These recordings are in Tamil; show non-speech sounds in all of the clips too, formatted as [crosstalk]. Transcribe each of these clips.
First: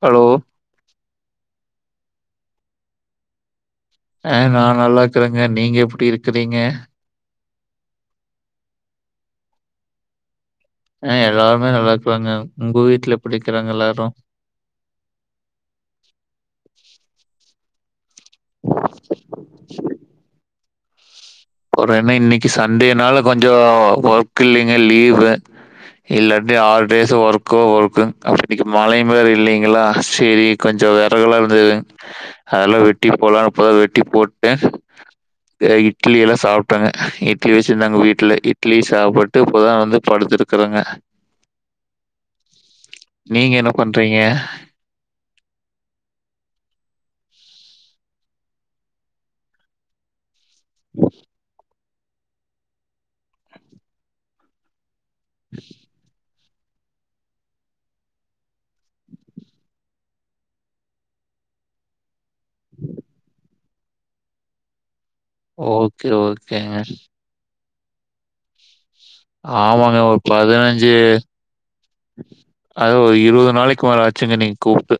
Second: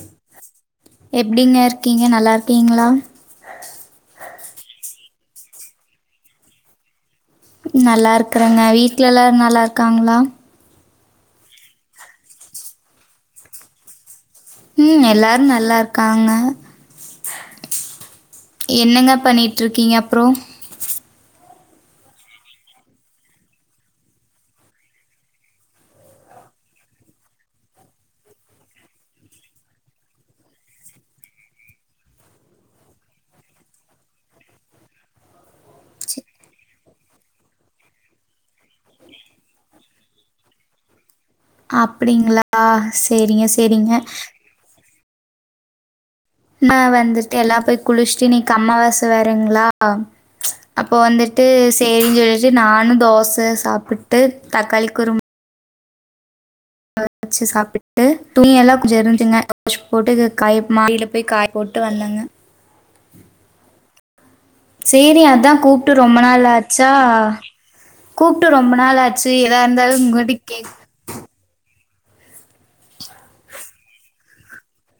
ஹலோ எப்டிங்க இருக்கீங்க நல்லாருக்கீங்களா ஆஹ் நா நல்லா இருக்கறேங்க நீங்க எப்டி இருக்கறீங்க நல்லா இருக்கறங்க வீட்ல எல்லார் நல்லா இருக்காங்களா ஆஹ் எல்லாருமே நல்லா இருக்றாங்க உங்க வீட்ல எப்பிடிக்கறாங்க எல்லாரு உம் எல்லாரு நல்லாருக்காங்க என்னங்க பண்ணிட்ருக்கீங்க அப்றோ [unintelligible] என்ன இன்னிக்கு சண்டேனால கொஞ்சோ ஒர்க் இல்லீங்க லீவு இல்லாட்டி ஆறு டேஸு ஒர்க்கோ ஒர்க்ங் [unintelligible] இன்னிக்கு மழயு வேற இல்லீங்களா சேரி கொஞ்சோ வெறகெல்லா இருந்துதுங் அதெல்லா வெட்டி போட்லா இப்பதா வெட்டி போட்டே எ இட்லி எல்லா சாப்ட்டங்க இட்லி வெச்சிருந்தாங்க வீட்ல இட்லி சாப்புட்டு இப்ப தா வந்து படுத்துருக்கறங்க அப்டிங்களா சேரிங்க நீங்க என்ன சேரிங்க பண்றீங்க? ந வந்துட்டு எல்லா போய் குளிச்ட்டு இன்னிக்கு அம்மாவாசை வேறைங்ளா அப்ப வந்துட்டு சேரின் சொல்லிட்டு நானு தோசை சாப்பிட்டு தக்காளி குரும் சாப்பிட்டு துணி எல்லா கொஞ்ச இரிஞ்சுங்க போட்டு காய மாடில போய் காய போட்டு வந்தங்க சேரி அதா கூப்ட்டு ஓகே, ரொம்ப நாள் ஓகேங்க. ஆச்சா கூப்ட்டு ரொம்ப நாள் ஆச் ஆமாங்க ஒரு பதுனஞ்சு அதோ ஒரு இருபது நாளைக்கு மேல ஆச்சுங்க நீங்க கூப்ட்டு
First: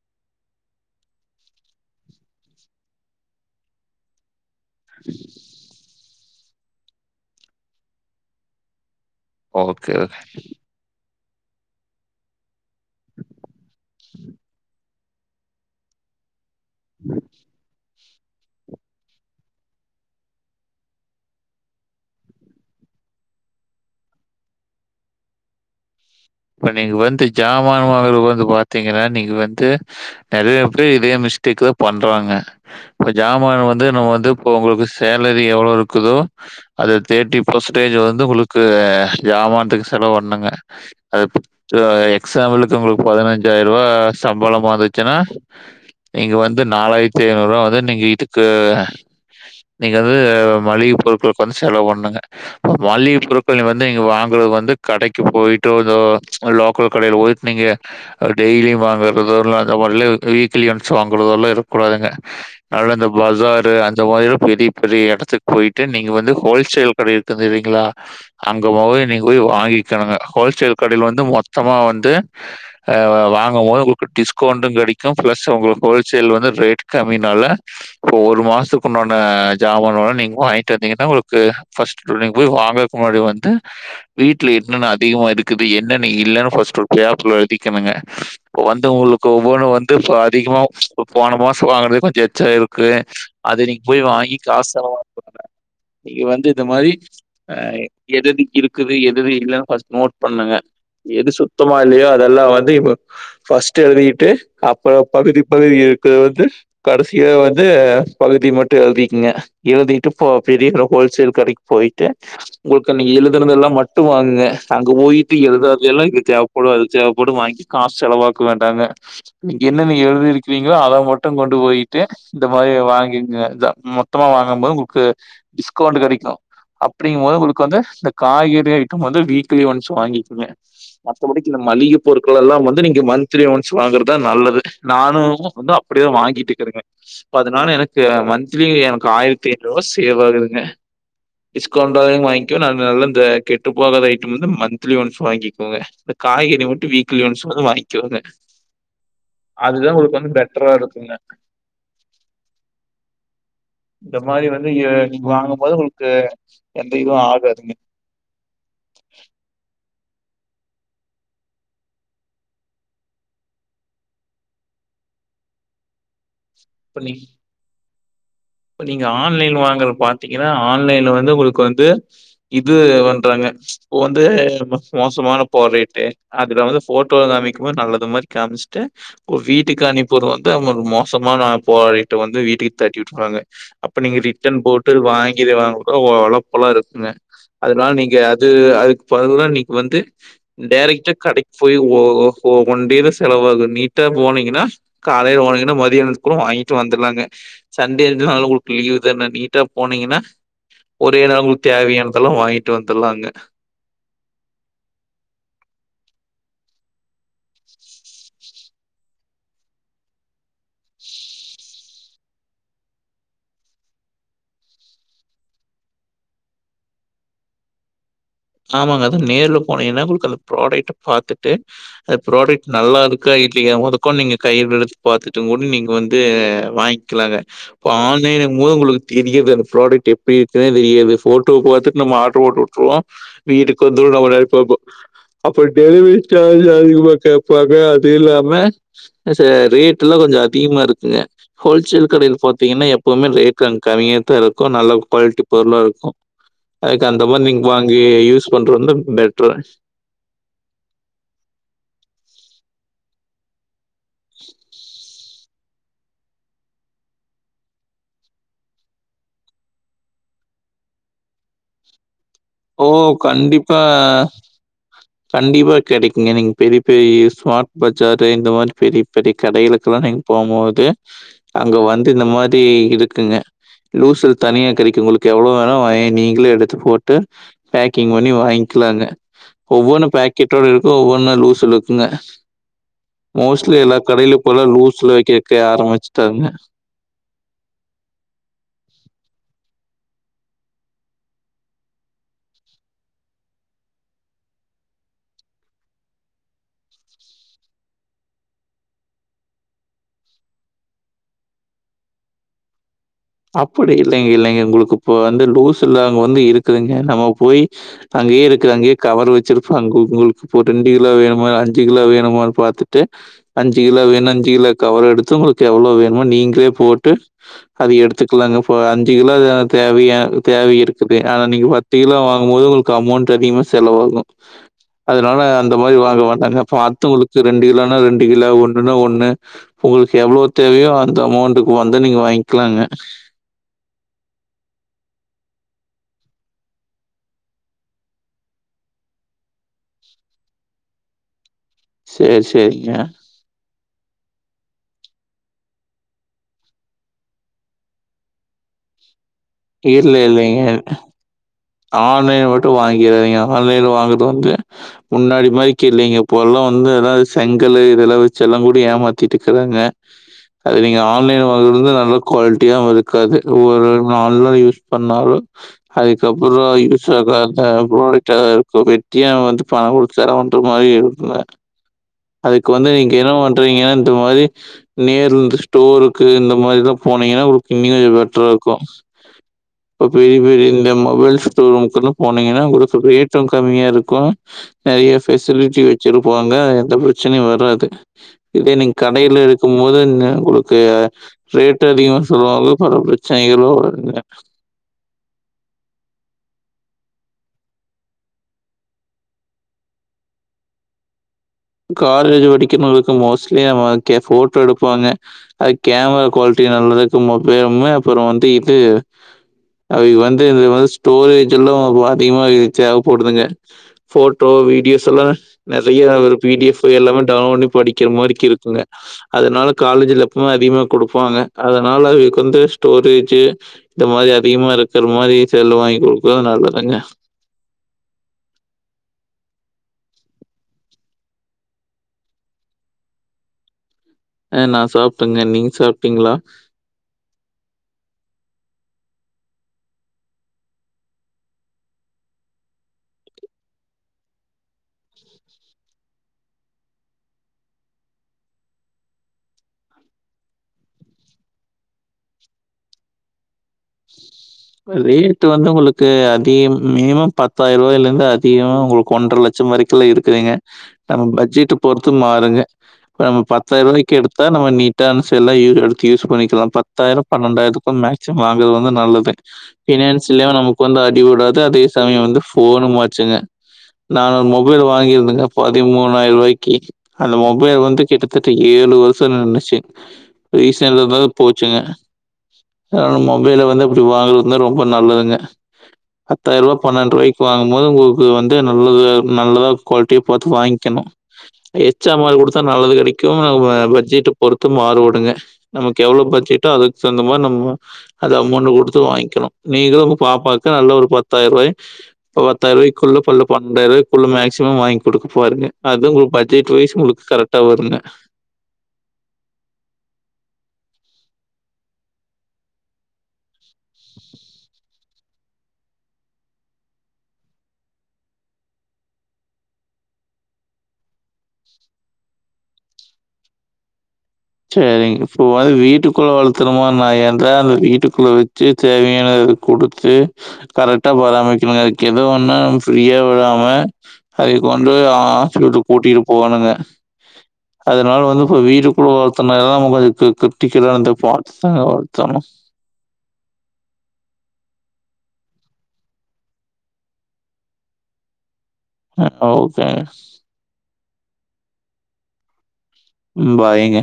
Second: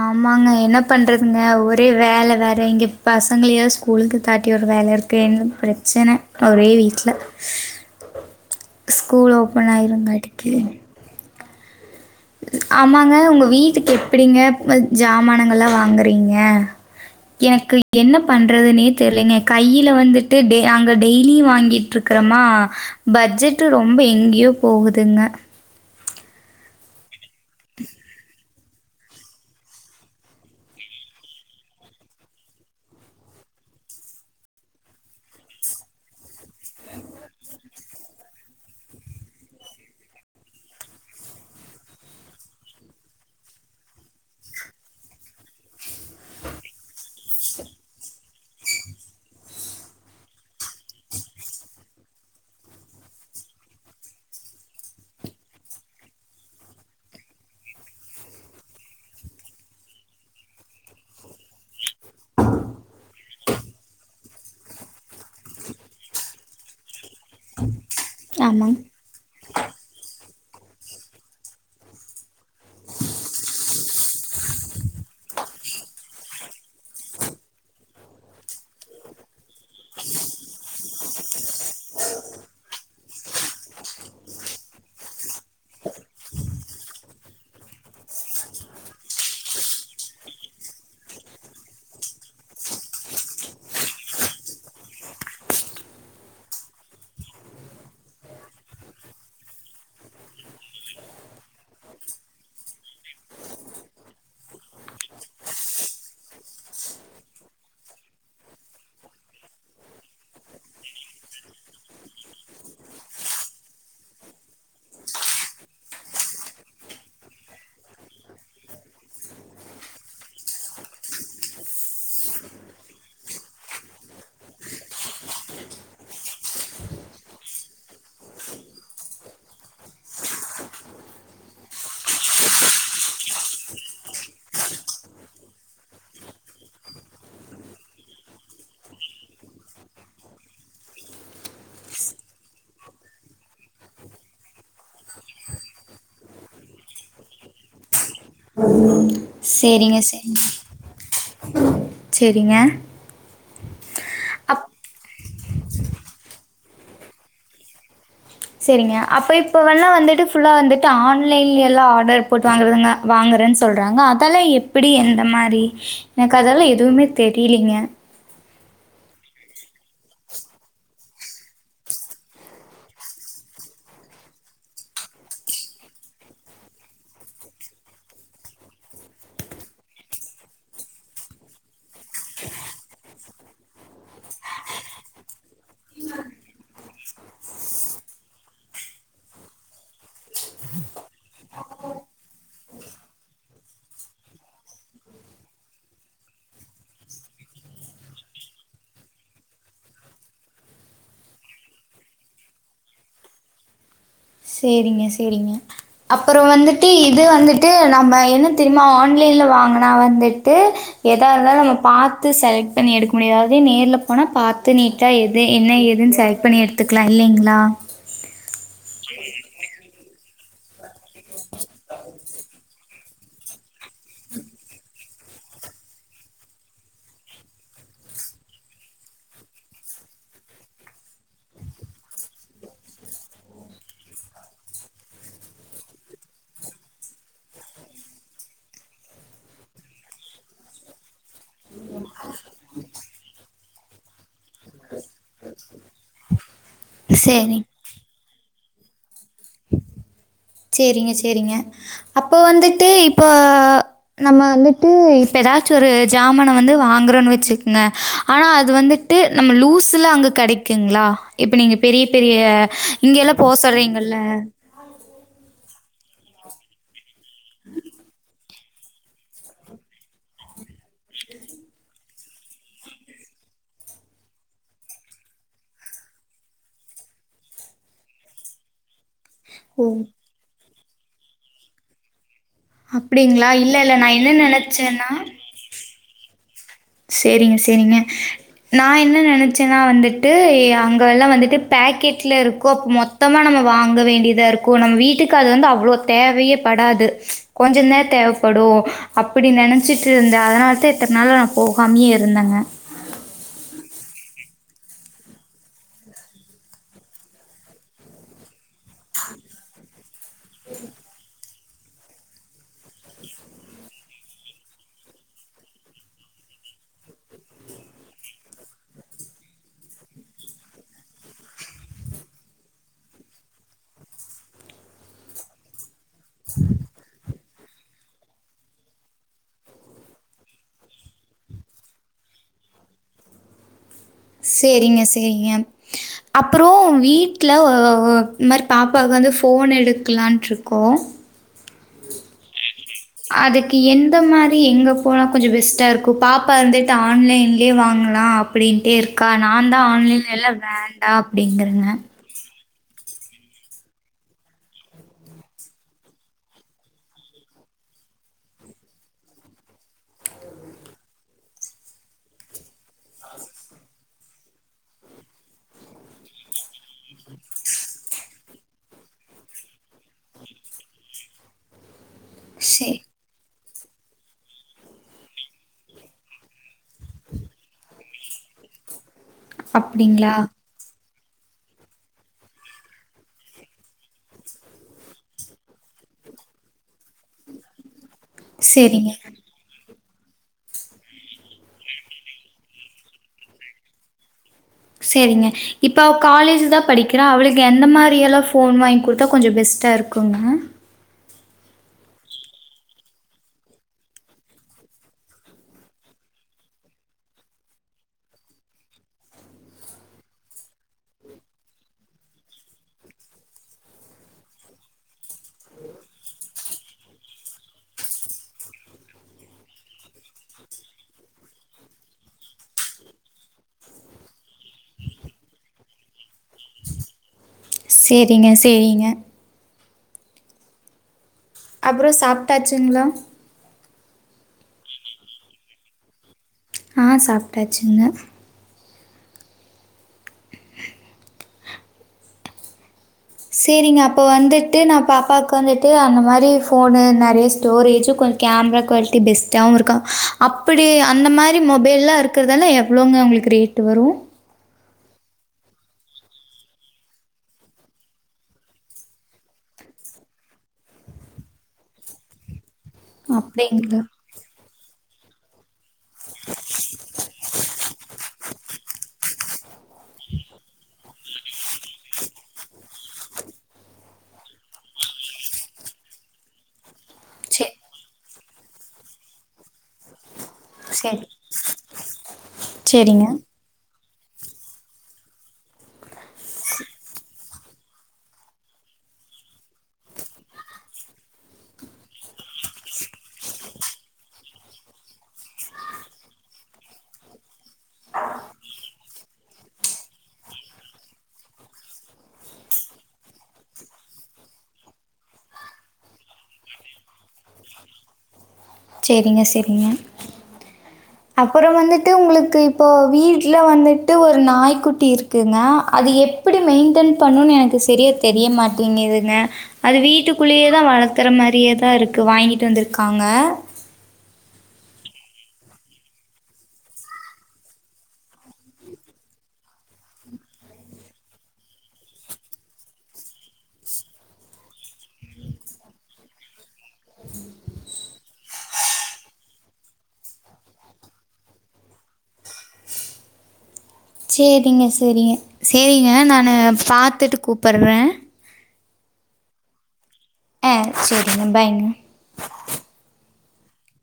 ஆமாங்க என்ன பண்றதுங்க ஒரே வேல வேற எங்க பசங்களயா ஸ்கூல்க்கு தட் ஒரு வேலய இருக்கு இங்க ப்ரச்சன ஒரே வீட்ல ஸ்கூல் ஓப்பன் ஓகே, ஆயிருங்க ஓகே. அடுத்து ஆமாங்க உங்க வீட்டுக்கு எப்புடிங்க ஜாமானுங்கள்லா வாங்குறீங்க எனக்கு என்ன பண்றதுன்னே தெரிலிங்க கையில வந்துட்டு டெ அங்க டெய்லி வாங்கிட்டு இருக்றோமா பட்ஜெட்டு ரொம்ப எங்கெயோ போகுதுங்க இப்ப நீங்க வந்து ஜாமான [unintelligible] வந்து பாத்தீங்கன்னா நீங்க வந்து நறைய பேர் இதே மிஸ்டேக்குதா பண்றாங்க இப்ப ஜமான வந்து நம்ம வந்து இப்போ உங்களுக்கு சேலரி எவ்ளோ இருக்குதோ அத தேட்டி பெர்சன்டேஜ் வந்து உங்களுக்கு ஜமான்த்துக்கு செலவு பண்ணுங்க அது ஆ எக்ஸாம்பிளுக்கு உங்களுக்கு பதினஞ்சாயிருவா சம்பளமா வந்துச்சுன்னா நீங்க வந்து நாலாயிரத்தி ஐநூறுவா வந்து நீங்க இதுக்கு நீங்க வந்து மளிக பொருட்களுக்கு வந்து செலவு பண்ணுங்க மளிக பொருட்கள் வந்து நீங்க வாங்குறது வந்து கடைக்கு போயிட்டோ ஓ இந்த லோக்கல் கடையில போயிட் நீங்க டெய்லியு வாங்கறதோ இல்ல [unintelligible] வீக்லி ஒன்ஸ் வாங்கறதோல்லா இருக்கக் கூடாதுங்க நல்ல இந்த பசாரு அந்த மாதிரில்லா பெரிய பெரிய எடத்துக் போயிட்டு நீங்க வந்து ஹோல்சேல் கட இருக்குது இல்லிங்களா அங்க ஆமாங்க போய் நீங்க போய் வாங்கிக்கணுங்க ஹோல்சேல் கடையில வந்து மொத்தமாக வந்து ஆ வாங்கம் போது உங்களுக்கு டிஸ்கவுண்ட்டு கெடைக்கு ப்ளஸ் உங்களுக்கு ஹோல்சேல் வந்து ரேட் கம்மினால இப்போ ஒரு மாசத்துக்குண்டான ஜாமான நீங்க வாய்ன்ட்டு வந்தீங்கன்னா உங்களுக்கு ஃபஸ்ட் நீ போய் வாங்கக்கு முன்னாடி வந்து வீட்ல என்னென்ன அதிகமாக இருக் குது என்னென்ன இல்லன்னு ஃபஸ்ட்டு ஒரு கைப் எழுதிக்கணுங்க வந்து உங்களுக்கு ஒவ்வொன்னு வந்து இப்ப அதிகமா பொ போன மாசொ வாங்குனது கொஞ்சொ எச்சொ இருக்கு அத நீங்க போய் வாங்கி காச [inaudible] நீங்க வந்து இந்த மாரி ஆ எத இருக்குது எது எது இல்லனு ஃபர்ஸ்ட் நோட் பண்ணுங்க எது சுத்தமா இல்லையோ அதெல்லா வந்து ஃபஸ்ட்டு எழுதிட்டு அப்பறொ பகுதி பகுதி இருக்குற வந்து கடைசியில வந்து ஆ பகுதி மட்டு எழுதிக்குங்க எழுதிட்டு பொ பெரிய ஹோல்சேல் கடக்கி போயிட்டு உங்களுக்கு நீ எழுதுனதெல்லா மட்டு வாங்குங்க அங்க போயிட்டு எழுதாதையெல்லா இது தேவப்படு அது தேவப்படு வாங்கி காச செலவாக்க வேண்டாங்க நீங்க என்னென்ன எழுதிருக்குறீங்களோ அத மட்டு கொண்டு போயிட்டு இந்த மாரி வாங்கிங்கதா மொத்தமா வாங்கும்போது உங்களுக்கு டிஸ்கவுண்ட் கெடைக்கு அப்டிங்கம் போது உங்களுக்கு வந்து இந்த காய்கறி ஐட்டம் வந்து வீ க்லி ஒன்ஸ் வாங்கிக்கங்க மத்தப்படிக்கு இந்த மளிக பொருட்களெல்லா வந்து நீங்க மன்த்லி ஒன்ஸ் வாங்குறதா நல்லது நானு வந்து அப்டிதா வாங்கிட்டு இருக்குறங்க அதுனால எனக்கு அ மன்த்லி எனக்கு ஆயிரத்தி ஐநூறுவா சேவ் ஆகுதுங்க டிஸ்கவுண்ட்டா வாய்ங்க அதுனால இந்த கெட்டு போகாதே ஐட் டம் வந்து மன்த்லி ஒன்ஸ் வாங்கிக்கோங்க இந்த காய்கறி மட்டு வீக்லி ஒன்ஸ் வந்து வாய்ங் கோங்கா அதுதா சேரிங்க உங்களுக்கு வந்து சேரிங்க பெட்ரா இருக்குங்க சேரிங்க இந்த மாரி அப் வந்து ஏ நீங்க வாங்கும்போது உங்களுக்கு எந்த இதுவு ஆகாதுங்க சேரிங்க அப்ப இப்பவல்லா வந்துட் டு ஃபுல்லா வந்துட்டு ஆன்லைன்லேல்லா ஆர்டர் போட்டு வாங்குறதுங்க வாங்கறன் சொல்றாங்க அதல்ல எப்டி எந்த மாரி கதெல்லா இப்ப எதுவுமே நீங்க தெரிலிங்க இப்ப நீங்க ஆன்லைன் வாங்கற பாத்திங்கனா ஆன்லைன்ல வந்து உங்ளுக்கு வந்து இது பண்றாங்க ப்ப வந்து மோசமான ப்ராடக்ட் அதுல வந்து ஃபோட்டோ காமிக்கும்போது நல்லது மாரி காமிச்சுட்டு வீட்டுக்கு அனுப்பிடுறது வந்து அவ மோசமான ப்ராடக்ட வந்து வீட்டுக்கு தட்டி விட்ருவாங்க அப்ப நீங்க ரிட்டன் போட்டு வாங்கிடுவாங்கலா ஒலப்பலா இருக்குங்க அதனால நீங்க அது அதுக்கு பதிலா நீங்க வந்து டேரக்ட்டா கடைக்கு போய் ஒ ஒ ஒன் டே தா செலவாகு நீட்டா போனிங்கனா காலைல போனிங்கனா மதியானத்துக்குள வாங்கிட்டு வந்துலாங்க சன்டே உங்ளுக்கு லீவ் தான நீட்டா போனிங்கன்னா ஒரே நாள் உங்ளுக்கு தேவையானதெல்லா வாங்கிட்டு வந்துடலாங்க செரிங்க செரிங்க அப்பற வந்துட்டு இது வந்துட்டு நம்ம என்ன தெரிமா ஆன்லைன்ல வாங்குனா வந்துட்டு எதா இருந்தாலு நம்ம பாத்து செலக்ட் பண்ணி எடுக்க முடியாது அதே நேர்ல போனா பாத்து நீட்டா எது என்ன ஏதுன்னு செலக்ட் பண்ணி எடுத்துக்லா இல்லிங்ளா ஆமாங்க அது நேர்ல போனிங்கனா உங்ளுக்கது ப்ராடக்ட பாத்துட்டு அந்த ப்ராடக்ட் நல்லா இருக்கா இல்லையா ஒதக்கோ நீங்க கைலெடுத்து பாத்துட்டுங்கூட நீங்க வந்து வாங்க்லாங்க இப்போ ஆன்லைனுங் போது உங்களுக்கு தெரியாது அந்த ப்ராடெக்ட் எப்டி இருக்குன்னே தெரியாது ஃபோட்டோவ பாத்துட்டு நம்ம ஆட்ரு போட்டு விட்ருவோ வீட்டுக்கு வந்ருன் நம்ம நெனைப்போ அப்ப டெலிவரி சார்ஜ் அதிகமா கேப்பாங்க அது இல்லாம ச ரேட்ல்லா கொஞ்ச அதிகமா இருக்குங்க ஹோல்சேல் கடைல பாத்திங்கனா எப் பவுமே ரேட் அங் கம்மியாதா இருக்கு நல்ல குவாலிட்டி பொருளா இருக் கு அதுக்கு அந்த மாரி சேரிங் நீங்க அங்கயே யூஸ் பண்ற வந்து பெ ட்ரு சேரிங்க சேரிங்க அப்ப வந்துட்டு இப்ப நம்ம வந்துட்டு இப் ப எதாச்சு ஒரு ஜாமான வந்து வாங்கறோன் வெச்சுக்கங்க ஆனா அது வந்துட்டு நம்ம லூசுல அங்க கெடைக்குங்ளா இப்ப நீங்க பெரிய பெரிய ஓ! இங்கெல்லா போ கண்டிப்பா, சொல்றிங்கல்ல கண்டிப்பா கெடக்குங்க நீங்க பெரிய பெரிய ஸ்மார்ட் பஜாரு இந்த மாரி பெரிய் பெரிய கடைகளுக்குல்லா நீங் போமோது அங்க வந் து இந்த மாரி இருக்குங்க லூசுல தனியா கெடைக்கு உங்களுக்கு எவ்வளோ வேணா வாங்கி நீங்களே எடுத்து போட் டு பேக்கிங் பண்ணி வாங்கிக்லாங்க ஓ! ஒவ்வொன்னு பேக்கெட்டோ ஒவ்வொன்னு லூசுல இருக்குங்க அப்படிங்களா? இல்ல, மோஸ்ட்லி இல்ல. எல்லா நான் என்ன கடையிலு போல லூஸ்ல நெனச்சேன்னா கேக்க ஆரபிச்சி ட்ரங்க சேரிங்க சேரிங்க நா என்ன நெனச்சேன்னா வந்துட் ட்டு ஏ அங்கெல்லா வந்துட்டு பேக்கெட்ல இருக்கோ மொத்தமா நம்ம வாங்க வேண்டியதா இருக்கு நம்ப வீட்டுக்கு அது வந்து அவ்ளோ தேவையேபடாது ச் கொஞ்சந்த தேவைப்படு அப்பிடி நெனச்சிட்டு இருந்தே அதனால தா இத்தன நாளா நா போகாமியே இருந்தாங்க அப்பிடி இல்லைங்க இல்லைங்க உங்களுக்கு உப்ப வந்து லூசுல அங்க வந்து இருக்குதுங்க நம்ம போயி அங்கேயே இருக் குது அங்கேயே கவர் வச்சிருப்பாங்க உங்களுக்கு இப்போ ரெண்டு கிலா வேணுமால்ல அஞ்சு ஞ்சு கிலோ வேணுமான்னு பாத்துட்டு அஞ்சி கிலோ வேண்ணா அஞ்சி கிலோ கவர் எடுத்து உங்களுக்கு எவ்ளோ வேணுமோ நீங்களே போட்டு அத எடுத் துக்கலாங்க ஃப அஞ்சி கிலோ த தேவையா தேவை இருக்குது ஆனா நீங்க பத்து கிலோ வாங்கும் போது உங்களுக்கு அமௌண்ட் அதிகமா செலவாகு அதனால அந்த மாரி வாங்க மாட்டாங்க பாத்து உங்களுக் ரெண்டு கிலோன்னா ரெண்டு கிலோ ஒன்னுனா ஒன்னு உங்களுக்கு எவ்ளோ தேவையோ அந்த அமௌண்டுக்கு வந்து நீங்க வாங்கிலாங்க சேரிங்க சேரிங்க அப்புற வீட்ல ஓ ஓ இந்த மாரி பாப்பாக்கு வந்து ஃபோன் எடுக்கலான்ட்டிருக்கோ செரி செரி அதுக் க்கு எந்த மாரி எங்க போனா கொஞ்ச பெஸ்ட்டா இருக்கோ பாப்பா இருந்துட்டு ஆன்லைன்லேயே வாங்கலா அப்பிடின்ட்டே இருக் க்கா நான் தா ஆன்லைன்ல எல்லா வேண்டா அப்பிடிங்கற ஆமே ஒல் து வாங்கி வைங்க ஆன்லை வாங்கற வந்து முன்னாடி மாரிக்கு இல்லைங்க பொருள்லா வந்து ஏதா செங்கல்லு இதெல்லா வச்சி எல்லா கூட ஏமாத்திட்டு இருக்குறாங்க நீங்க ஆன்லை வா நல்ல குவாலிட்டியாவு இருக்காது ஒவ்வ நாள்ல யூஸ் பண்ணாலு அது அதுக்கப்புறோ யூஸ் ஆகாத ப்ராடக்ட் ஆ தா இருக்கு வெட்டியா வந்து பணோ கொடுத்தன்ர மாரி இருக்குங்க அதுக்கு வந்து சரி. நீங்க இன்னு நீங்கனா இந்த மாரி நேர் இந்து ஸ்டோர்க்கு இந்த மாதிரிலா போனீங்கன்னா உங்களுக்கு இன்னு கொஞ்சோ பெட்டரா இருக்கு அப்ப அப்படிங்களா? பெரி பெரி இந்த மா மொபைல் ஸ்டோர் ரூம்கெல்லா போனீங்கன்னா உங்களுக்கு ரேட்டு கம்மியா இருக்கு நெறைய பெஃசிலிட்டி வச்சிருப்பாங்க எந்த பிரச்சனையு வராது இதே நீங்க சரிங்க, கடைல இருக்கு போது ந உங்களுக்கு ரேட் அதிகமா சொல்லுவாங்க பல பிரச்சனைகளு வருங்க சரிங்க இப்ப அவ காலேஜ் தா படிக்கிறா அவளுக்கு எந்த மாரியல்லா ஃபோன் வாங்கி குடுத்தா கொஞ்சோ பெஸ்ட்டா இருக்குங்க காலேஜ் படிக்கிறவங்களுக்கு மோஸ்ட்லி நம்ம போட்டோ எடுப்பாங்க அது கேமரா குவாலிட்டி நல்லதுக்கு மொபருமே அப்புறோ வந்து இது அவ வந்து வ ஸ்டோரேஜ் எல்லா அதிகமா தேவைப்படுதுங்க ஃபோட்டோ வீடியோஸ் எல்லா நெறைய பி டி எஃப் எல்லாமே டவுன்லோட்னி படிக்கிற மாரிக்கு இருக்குங்க அதனால காலேஜ்ல எப்பவுமே அதிகமா குடுப்பாங்க அதனால அதுக்கு வந்து ஸ்டோரேஜு இந்த மாரி அதிகமா இருக்கிற மாதிரி செல்லு வாங்கி குடுக்குது நல்லதுங்க சேரிங்க சேரிங்க அப்புறோ சாப்ட்டாச்சுங்ளா அ நா சாப்ட்டங்க நீங்க சாப்ட்டீங்ளா ஆ சாப்ட்டாச்சுங்க சேரிங்க அப்போ வந்துட்டு நா பாப்பாக்கு வந்துட்டு அந்த மாரி ஃபோனு நெறைய ஸ்டோரேஜு கொஞ்சோ கேமரா குவாலிட்டி பெஸ்ட்டாவு இருக்க அப்படி அந்த மாரி மொபைல்லா இருக்குறதாள எவ்வளோங்க உங்களுக்கு ரேட்டு் வரு ரேட்டு் வந்து உங்களுக்கு அதிகம் மினிமம் பத்தாயிரம் ரூபாயில இருந்து அதிகமா உங்களுக்கு ஒன்றரை லட்சம் வரைக்குல்ல இருக்குதுங்க நம்ம பட்ஜெட் பொறுத்து மாறுங்க நம்ம பத்தாயிர அப்படிங்களா? ரூாய்க்கு எடுத்தா நம்ம நீ ட்டான செல்லா யூ எடு த்து யூஸ் பண்ணிக்கலா பத்தாயிரம் பன்னெண்டாயிரத்துக்கு மேக்சிமம் வாங்குறது வந்து நல்லது பினான்ஸ்லயு நமக்கு வந்து அடி விடாது அதே சமயோ வந்து ஃபோனு மாச்சுங்க நா ஒரு மொபைல் வாங்கியிருந்தங்க பதிமூணாயிர ரூவாய்க்கி அந்த சே மொபைல் வந்து கிட்டு தட்ட ஏழு வருஷோ நின்னுச்சு ரீசேல் சரி. இருந்தது போச்சுங்க அந்த சரிங்க. மொபைல வந்து ஒரு வாகு வந்து ரொம்ப நல்லதுங்க பத்தாயிர ரூபா பன்னென்டு ரூவாய்க்கு வாங்கும்போது உங்களுக்கு வந்து நல்லது நல்லதா குவாலிட்டிய பாத்து வாங்கிகணு எச்சாம்மர் குடுத்தா நல்லது கிடைக்கும் ஆ உ வே பட்ஜெட் பொறுத்து மாறுபடுங்க நமக்கு எவ்ளோ பட்ஜெட்டோ அதுக்கு தகுந்த மார நம்மோ அது அமௌண்ட் குடுத்து வாங்கி கிணு நீங்களு உங்க பாப்பாக்கு நல்லா ஒரு பத்தாயிர ரூவாய் பத்தாயிர ரூாய்க்குள்ள பன்னன்டாயிர ரூபாய்குள்ள மேக்சிமம் வாங்கி குடுக்க பாருங்க அது உங்க பட்ஜெட் வைஸ் உங்களுக்கு கரெக்டா வருங்க சேரிங்க சேரிங்க அப்புறோ வந்துட்டு உங்களுக்கு இப்போ வீட்டுல வந்துட்டு ஒரு நாய்க்குட்டி இருக்குங்க அது எப்படி மெயின்டென் பண்ணுன் எனக்கு செரியா தெரிய மாட்டிங்கிதுங்க அது வீட்டுக்குள்ளயேதா வளர்க்கற மாரியேதா இருக்கு வாங்கிட்டு வந்திருக்காங்க சேரிங்க இப்ப பாரு வீட்டுக்குள்ள வளத்துரு மாரி நாயாருந்தா அத வீட்டுக்குள்ள வச்சு தேவையானத குடுத்து கரெக்டா பராமரிக்கணுங்க அதுக்கு எதோ ஒன்னா நம்ம ஃப்ரீயா விடாம அத கொண்டு போயி ஹாஸ்பிட்டல் கூட்டிட்டு போகணுங்க அதனால வந்து இப்ப வீட்டுக்குள்ள வள [unintelligible] சேரிங்க சேரிங்க சேரிங்க நானு பாத்துட்டு கூப்பிட்றே ஆ ஓகே [unintelligible] ஆ சரிங்க பாய்ங்க ம் பாய்ங்க